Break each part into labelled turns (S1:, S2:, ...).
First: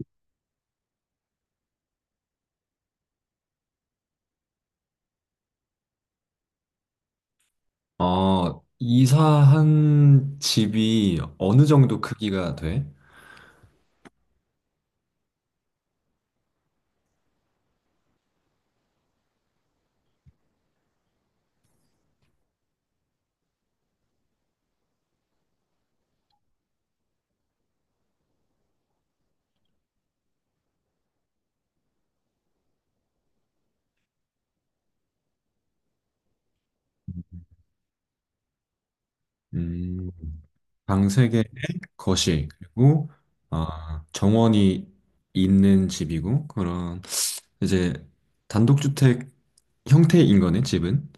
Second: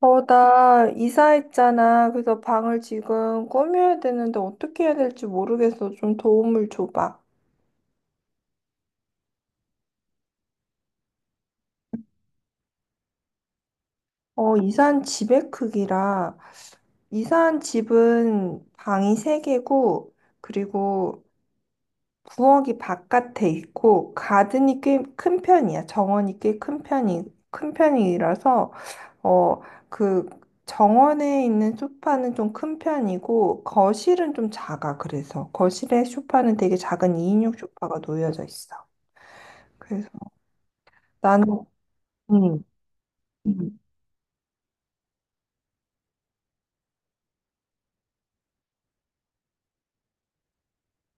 S1: 나 이사했잖아. 그래서 방을 지금 꾸며야 되는데 어떻게 해야 될지 모르겠어. 좀 도움을 줘봐.
S2: 이사한 집이 어느 정도 크기가 돼?
S1: 이사한 집의 크기라. 이사한 집은 방이 세개고 그리고 부엌이 바깥에 있고 가든이 꽤 큰 편이야. 정원이 꽤 큰 편이라서 어, 그 정원에 있는 소파는 좀 큰 편이고 거실은 좀 작아. 그래서 거실에 소파는 되게 작은 2인용 소파가 놓여져 있어. 그래서
S2: 음, 방 3개에
S1: 나는
S2: 거실,
S1: 음.
S2: 그리고
S1: 음.
S2: 정원이 있는 집이고, 이제 단독주택 형태인 거네, 집은?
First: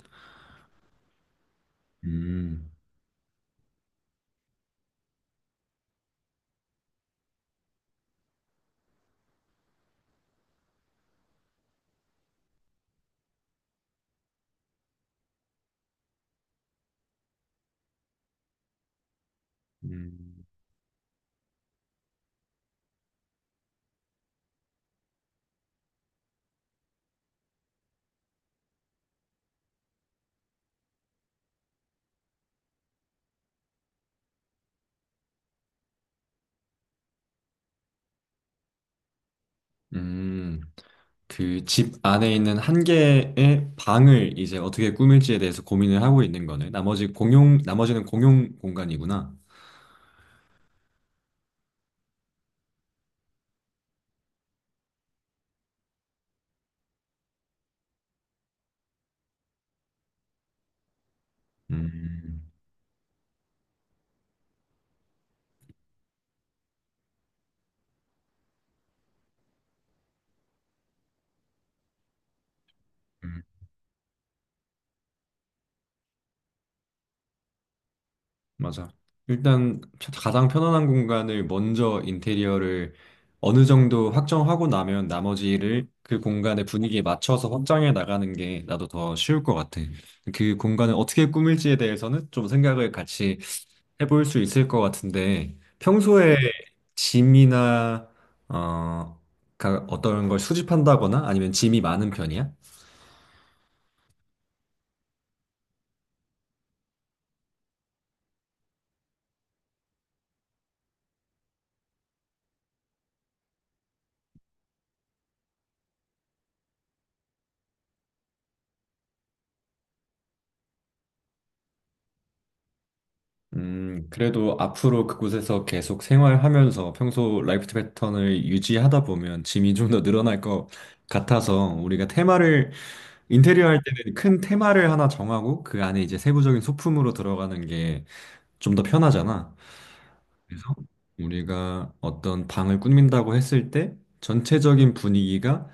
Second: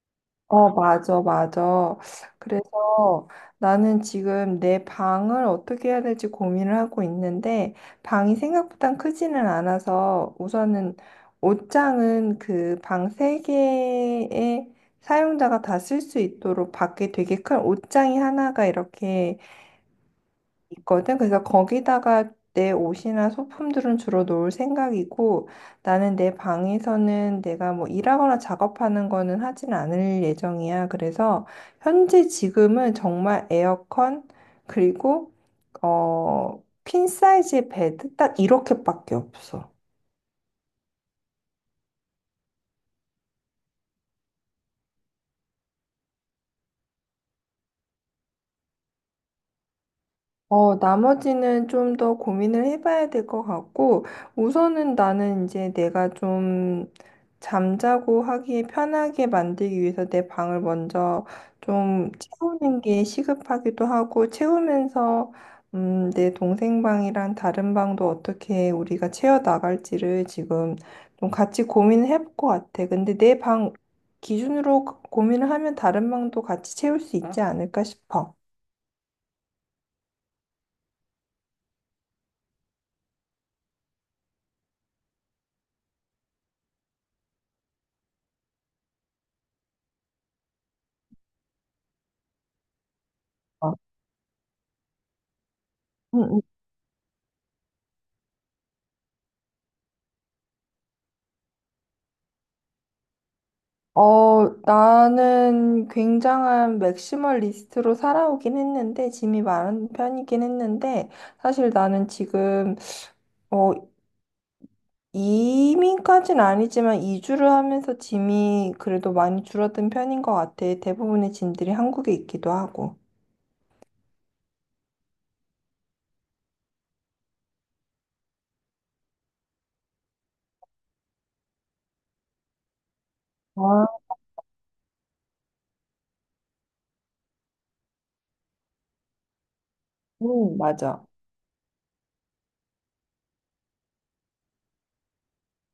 S1: 어, 맞아, 맞아.
S2: 음,
S1: 그래서 나는 지금 내 방을 어떻게 해야 될지 고민을 하고 있는데, 방이 생각보다 크지는 않아서 우선은 옷장은 그 방 세개의 사용자가 다 쓸 수 있도록 밖에 되게 큰 옷장이 하나가 이렇게
S2: 음,
S1: 있거든. 그래서 거기다가 내 옷이나 소품들은 주로 놓을 생각이고 나는 내 방에서는 내가 뭐 일하거나 작업하는 거는 하진 않을 예정이야. 그래서 현재 지금은 정말 에어컨 그리고 퀸 사이즈의 베드 딱 이렇게밖에 없어.
S2: 음, 그 집 안에 있는 한 개의 방을 이제 어떻게 꾸밀지에 대해서 고민을 하고 있는 거네. 나머지는 공용 공간이구나.
S1: 나머지는 좀 더 고민을 해봐야 될 것 같고, 우선은 나는 이제 내가 좀 잠자고 하기 편하게 만들기 위해서 내 방을 먼저 좀
S2: 음,
S1: 채우는 게 시급하기도 하고, 채우면서, 내 동생 방이랑 다른 방도 어떻게 우리가 채워 나갈지를 지금 좀 같이 고민을 해볼 것 같아. 근데 내
S2: 음.
S1: 방 기준으로 고민을 하면 다른 방도 같이 채울 수 있지 않을까 싶어.
S2: 맞아. 일단 가장 편안한 공간을 먼저 인테리어를 어느 정도 확정하고 나면 나머지를 그 공간의 분위기에 맞춰서 확장해 나가는 게 나도 더 쉬울 것 같아. 그 공간을 어떻게 꾸밀지에 대해서는 좀 생각을 같이
S1: 어.
S2: 해볼 수 있을 것 같은데 평소에
S1: 응,
S2: 짐이나 어, 어떤 걸 수집한다거나 아니면 짐이 많은 편이야?
S1: 나는 굉장한 맥시멀리스트로 살아오긴 했는데, 짐이 많은 편이긴 했는데, 사실 나는 지금, 어, 이민까진 아니지만 이주를 하면서 짐이 그래도 많이 줄어든 편인 것 같아. 대부분의 짐들이 한국에 있기도 하고.
S2: 그래도 앞으로 그곳에서 계속 생활하면서 평소 라이프 패턴을 유지하다 보면 짐이 좀 더 늘어날 것 같아서 우리가 테마를 인테리어 할
S1: 아,
S2: 때는 큰 테마를 하나 정하고 그 안에 이제 세부적인 소품으로 들어가는 게 좀 더 편하잖아. 그래서
S1: 맞아.
S2: 우리가 어떤 방을 꾸민다고 했을 때 전체적인 분위기가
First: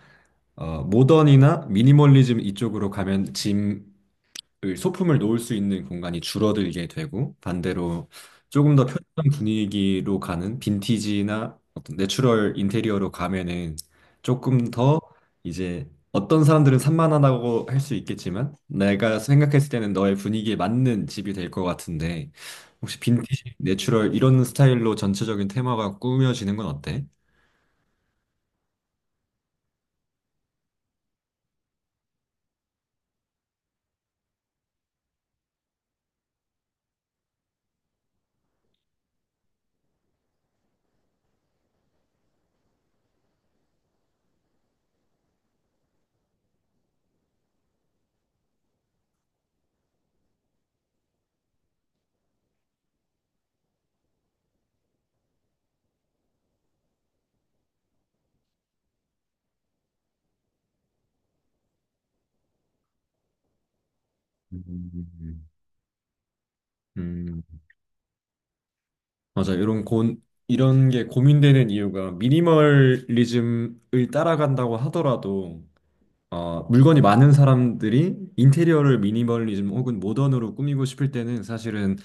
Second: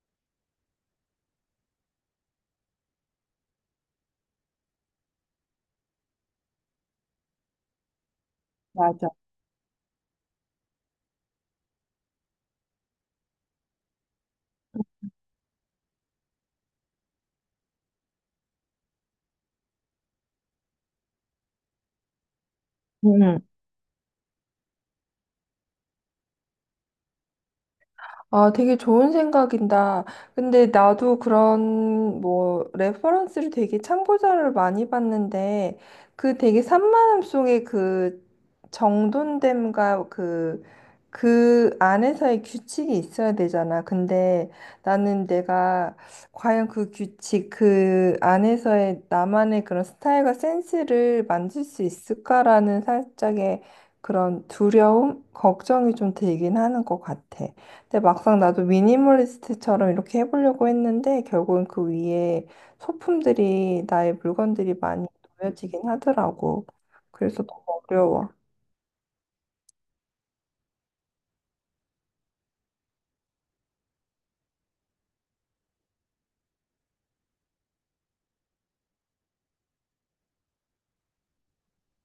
S2: 모던이나 미니멀리즘 이쪽으로 가면 짐 그 소품을 놓을 수 있는 공간이 줄어들게 되고, 반대로 조금 더
S1: 맞아.
S2: 편안한 분위기로 가는 빈티지나 어떤 내추럴 인테리어로 가면은 조금 더 이제 어떤 사람들은 산만하다고 할 수 있겠지만 내가 생각했을 때는 너의 분위기에 맞는 집이 될 것 같은데, 혹시
S1: 음.
S2: 빈티지, 내추럴 이런 스타일로 전체적인 테마가 꾸며지는 건 어때?
S1: 아, 되게 좋은 생각인다. 근데 나도 그런 뭐 레퍼런스를 되게 참고자료를 많이 봤는데 그 되게 산만함 속에 그 정돈됨과 그 그 안에서의 규칙이 있어야 되잖아. 근데 나는 내가 과연 그 규칙, 그 안에서의 나만의 그런 스타일과 센스를 만들 수 있을까라는 살짝의 그런 두려움, 걱정이 좀 들긴 하는 것 같아. 근데 막상 나도 미니멀리스트처럼 이렇게 해보려고 했는데 결국은 그 위에 소품들이 나의 물건들이 많이
S2: 음.
S1: 놓여지긴 하더라고.
S2: 음.
S1: 그래서 너무 어려워.
S2: 맞아. 이런 게 고민되는 이유가, 미니멀리즘을 따라간다고 하더라도 물건이 많은 사람들이 인테리어를 미니멀리즘 혹은 모던으로 꾸미고 싶을 때는 사실은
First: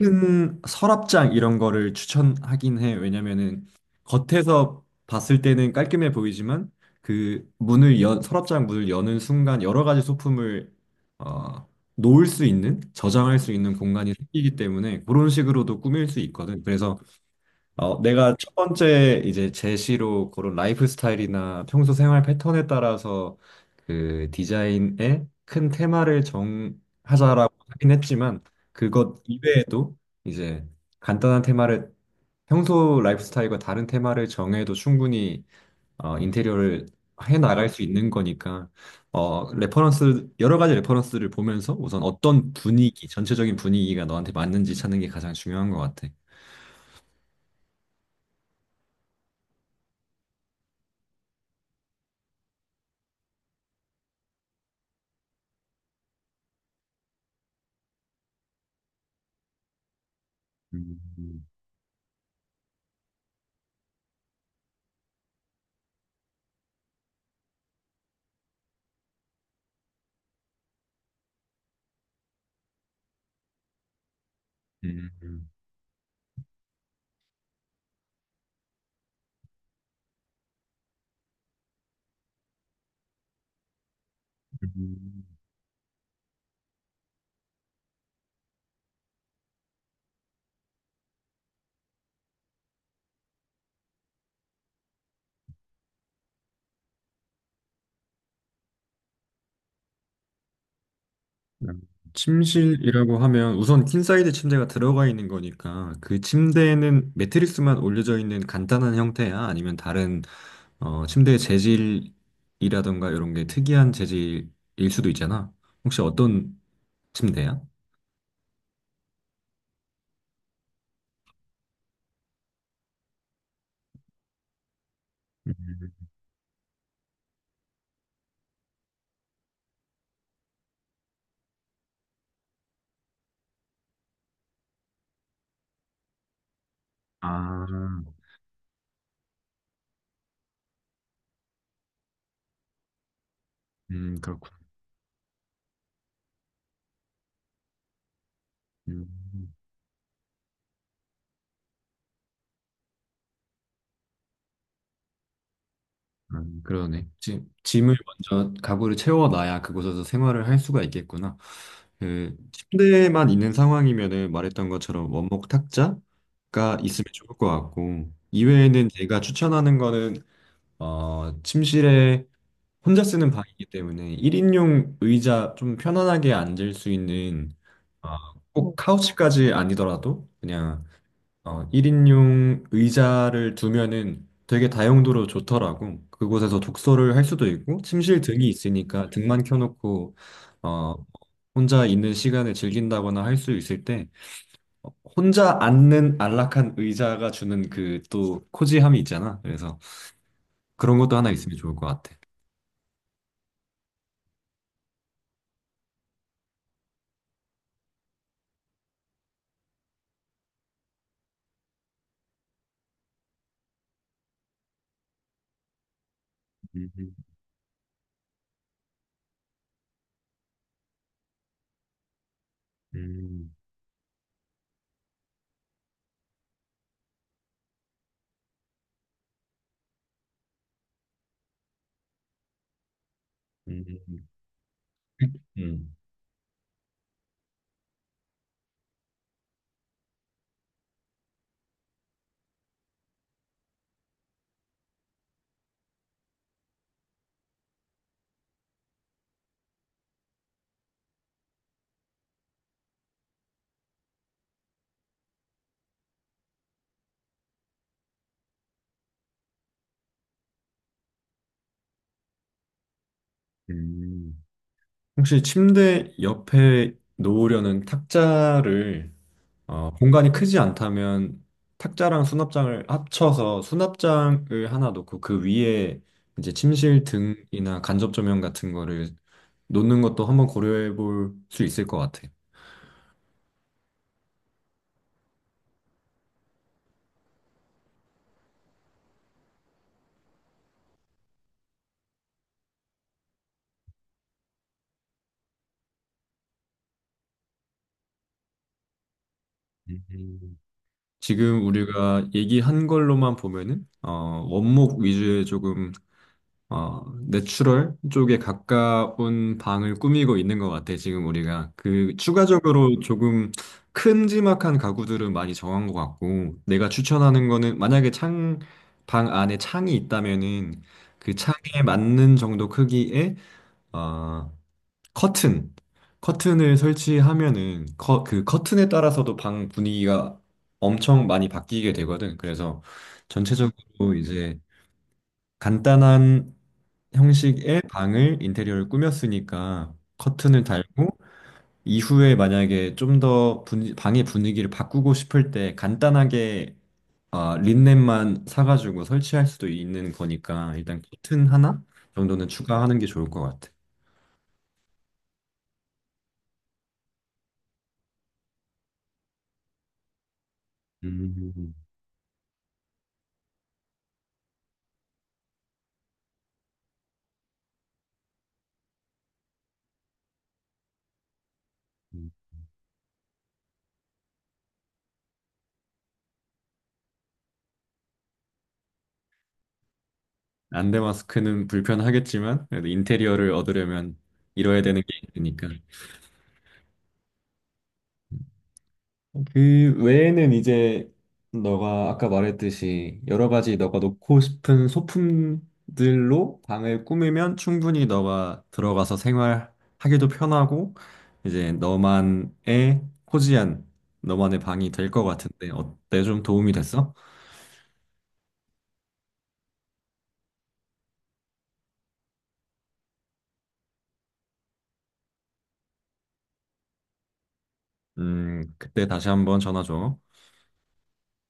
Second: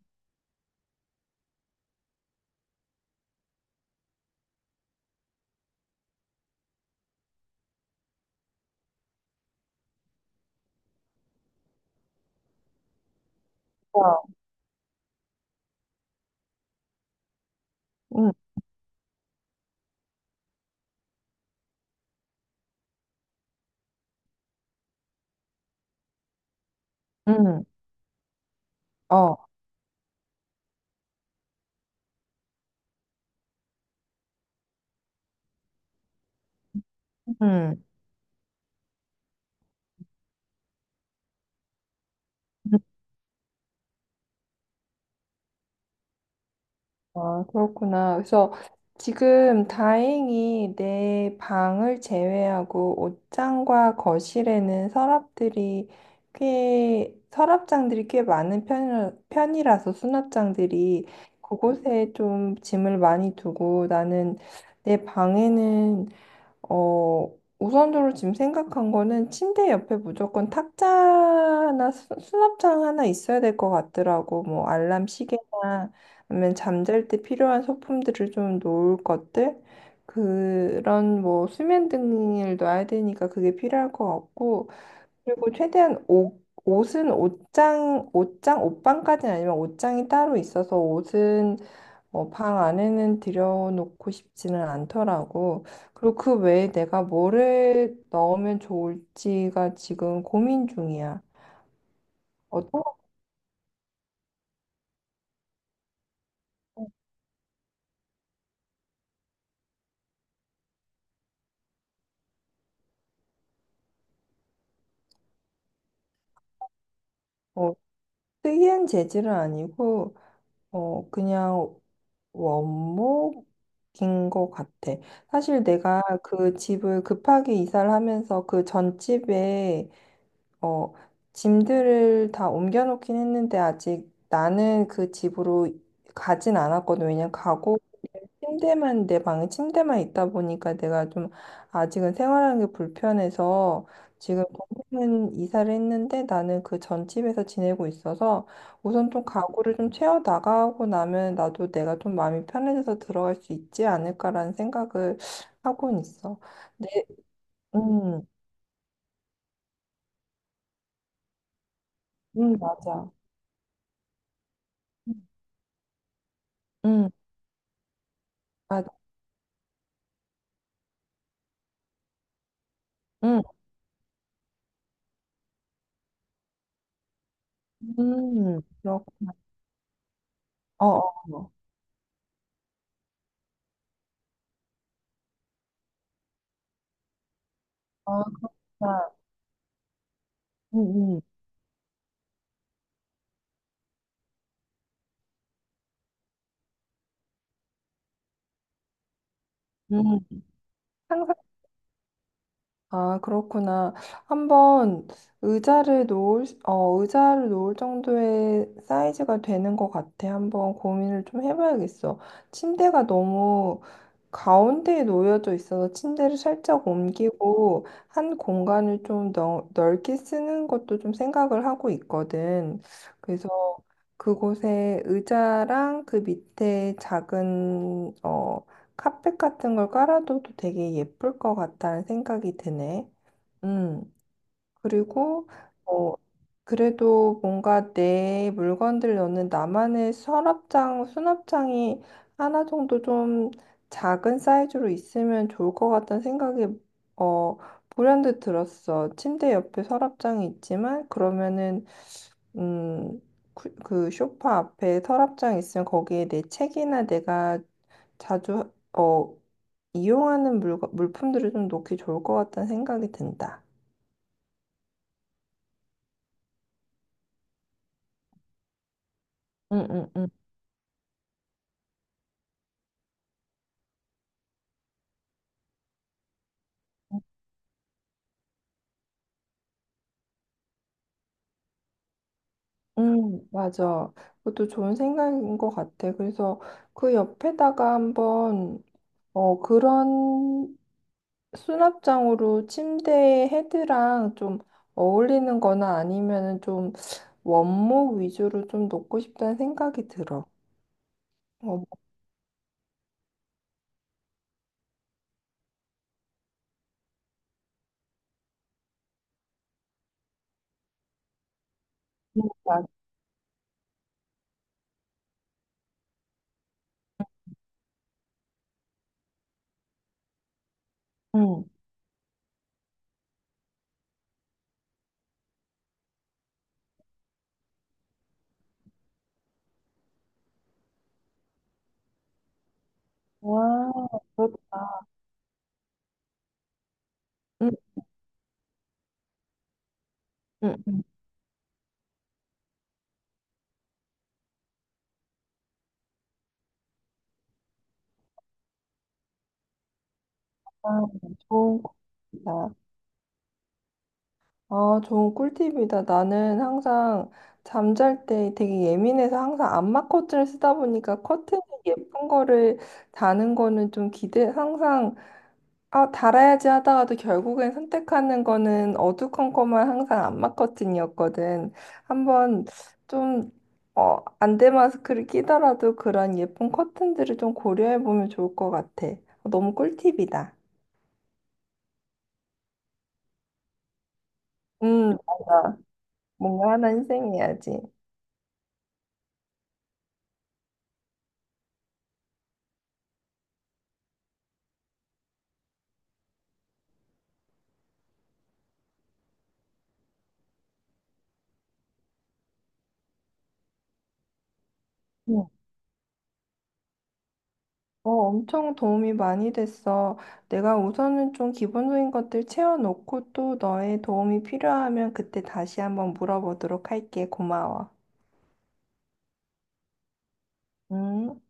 S2: 큰 서랍장 이런 거를 추천하긴 해. 왜냐면은 겉에서 봤을 때는 깔끔해 보이지만 서랍장 문을 여는 순간 여러 가지 소품을 어, 놓을 수 있는, 저장할 수 있는 공간이
S1: 와.
S2: 생기기 때문에 그런 식으로도 꾸밀 수 있거든. 그래서
S1: 응,
S2: 내가 첫 번째 이제 제시로 고른 라이프 스타일이나 평소 생활 패턴에 따라서 그 디자인의 큰 테마를 정하자라고
S1: 응,
S2: 하긴 했지만 그것
S1: 어,
S2: 이외에도 이제 간단한 테마를, 평소 라이프 스타일과 다른 테마를 정해도 충분히 인테리어를 해 나갈 수
S1: 응.
S2: 있는 거니까, 레퍼런스 여러 가지 레퍼런스를 보면서 우선 어떤 분위기 전체적인 분위기가 너한테 맞는지 찾는 게 가장 중요한 것 같아.
S1: 아, 그렇구나. 그래서 지금 다행히 내 방을 제외하고 옷장과 거실에는 서랍들이 꽤, 서랍장들이 꽤 많은 편이라서
S2: 음,
S1: 수납장들이
S2: 음,
S1: 그곳에 좀 짐을 많이 두고 나는 내 방에는 어, 우선적으로 지금 생각한 거는 침대 옆에 무조건 탁자나 수납장 하나 있어야 될 것 같더라고. 뭐 알람
S2: 음.
S1: 시계나 아니면 잠잘 때 필요한 소품들을 좀 놓을 것들 그런 뭐 수면 등을 놔야 되니까 그게 필요할 것 같고
S2: 음,
S1: 그리고 최대한 옷 옷은 옷장 옷방까지는 아니면 옷장이 따로 있어서 옷은 방 안에는 들여놓고 싶지는 않더라고. 그리고 그 외에 내가 뭐를 넣으면 좋을지가 지금 고민 중이야.
S2: 음.
S1: 어떤,
S2: 침실이라고 하면 우선 퀸사이드 침대가 들어가 있는 거니까, 그 침대에는 매트리스만 올려져 있는 간단한 형태야? 아니면 다른 침대의 재질이라던가 이런 게 특이한 재질일 수도 있잖아. 혹시 어떤 침대야?
S1: 어, 특이한 재질은 아니고, 그냥 원목인 것 같아.
S2: 음.
S1: 사실 내가 그 집을 급하게 이사를 하면서 그 전집에, 어, 짐들을 다 옮겨놓긴 했는데 아직 나는 그 집으로 가진 않았거든. 왜냐면
S2: 아,
S1: 가고 침대만 내 방에 침대만 있다 보니까 내가 좀 아직은 생활하는 게 불편해서 지금
S2: 그렇군.
S1: 동생은 이사를 했는데 나는 그 전 집에서 지내고 있어서
S2: 음.
S1: 우선 좀 가구를 좀 채워 나가고 나면 나도 내가 좀 마음이 편해져서 들어갈 수 있지 않을까라는 생각을 하고는 있어. 네,
S2: 그러네. 짐을
S1: 음,
S2: 먼저, 가구를 채워놔야 그곳에서 생활을 할 수가 있겠구나. 그
S1: 맞아.
S2: 침대만 있는 상황이면은 말했던 것처럼 원목 탁자가 있으면
S1: 음,
S2: 좋을 것 같고, 이외에는
S1: 맞아.
S2: 제가 추천하는 거는 침실에 혼자 쓰는
S1: 음,
S2: 방이기 때문에 1인용 의자, 좀 편안하게 앉을 수 있는, 어, 꼭
S1: 그렇구나.
S2: 카우치까지 아니더라도 그냥
S1: 어, 어,
S2: 1인용 의자를 두면은 되게 다용도로 좋더라고. 그곳에서 독서를 할 수도 있고,
S1: 어.
S2: 침실
S1: 아,
S2: 등이 있으니까
S1: 그냥,
S2: 등만 켜놓고, 어,
S1: 음,
S2: 혼자 있는 시간을 즐긴다거나 할 수 있을 때, 혼자 앉는 안락한 의자가 주는 그 또 코지함이 있잖아. 그래서
S1: 음, 음.
S2: 그런 것도 하나
S1: 항상
S2: 있으면 좋을 것 같아.
S1: 아, 그렇구나. 한번 의자를 놓을 정도의 사이즈가 되는 것 같아. 한번 고민을 좀 해봐야겠어. 침대가 너무 가운데에 놓여져 있어서 침대를 살짝
S2: 음,
S1: 옮기고 한 공간을 좀 넓게 쓰는 것도 좀 생각을 하고 있거든. 그래서
S2: 음,
S1: 그곳에 의자랑 그 밑에 작은 카펫 같은 걸 깔아둬도 되게 예쁠 것 같다는 생각이 드네. 음,
S2: 음,
S1: 그리고,
S2: 음,
S1: 어, 그래도 뭔가 내 물건들 넣는 나만의 서랍장, 수납장이 하나 정도 좀 작은 사이즈로 있으면 좋을 것 같다는 생각이, 어, 불현듯 들었어. 침대 옆에 서랍장이 있지만, 그러면은, 음, 그 소파 앞에 서랍장 있으면 거기에 내 책이나 내가 자주 이용하는 물품들을 좀 놓기 좋을 것 같다는 생각이 든다.
S2: 음. 혹시 침대 옆에 놓으려는 탁자를
S1: 응, 응, 응.
S2: 공간이 크지 않다면 탁자랑 수납장을 합쳐서 수납장을 하나 놓고, 그 위에 이제 침실 등이나 간접 조명 같은 거를 놓는 것도 한번 고려해 볼 수 있을 것 같아.
S1: 맞아. 그것도 좋은 생각인 것 같아. 그래서 그 옆에다가 그런 수납장으로 침대 헤드랑 좀 어울리는 거나 아니면은 좀 원목 위주로 좀 놓고 싶다는 생각이 들어.
S2: 음. 지금
S1: 어,
S2: 우리가 얘기한 걸로만 보면은 원목 위주의 조금 어, 내추럴 쪽에 가까운 방을 꾸미고 있는 것 같아, 지금 우리가.
S1: 맞아.
S2: 추가적으로 조금 큼지막한 가구들은 많이 정한 것 같고, 내가 추천하는 거는, 만약에 방 안에 창이 있다면은, 그
S1: 응.
S2: 창에 맞는 정도 크기의 어, 커튼. 커튼을 설치하면은, 그 커튼에 따라서도 방 분위기가 엄청 많이 바뀌게 되거든. 그래서
S1: 와,
S2: 전체적으로 이제
S1: 그렇다.
S2: 간단한
S1: 응,
S2: 형식의 방을 인테리어를 꾸몄으니까 커튼을
S1: 응, 응.
S2: 달고 이후에 만약에 좀 더 방의 분위기를 바꾸고 싶을 때 간단하게 아, 린넨만 사가지고 설치할 수도 있는 거니까
S1: 아,
S2: 일단 커튼 하나
S1: 좋은 거.
S2: 정도는 추가하는 게 좋을 것 같아.
S1: 아, 좋은 꿀팁이다. 나는 항상 잠잘 때 되게 예민해서 항상 안마 커튼을 쓰다 보니까 커튼이
S2: 음,
S1: 예쁜 거를 다는 거는 좀 기대, 항상, 아, 달아야지 하다가도 결국엔 선택하는 거는 어두컴컴한 항상 안마 커튼이었거든.
S2: 음.
S1: 한번 좀, 안대 마스크를 끼더라도 그런 예쁜 커튼들을 좀 고려해 보면 좋을 것 같아. 너무 꿀팁이다.
S2: 안대 마스크는 불편하겠지만 그래도 인테리어를 얻으려면 이뤄야 되는 게 있으니까.
S1: 맞아. 뭔가 하나 희생해야지.
S2: 그 외에는 이제 너가 아까 말했듯이 여러 가지 너가 놓고 싶은 소품들로 방을 꾸미면 충분히 너가 들어가서 생활하기도 편하고 이제 너만의 코지한 너만의 방이 될 것 같은데 어때? 좀 도움이 됐어?
S1: 어, 엄청 도움이 많이 됐어. 내가 우선은 좀 기본적인 것들 채워놓고 또 너의 도움이 필요하면 그때 다시 한번 물어보도록 할게. 고마워.
S2: 그때 다시 한번 전화 줘.
S1: 음.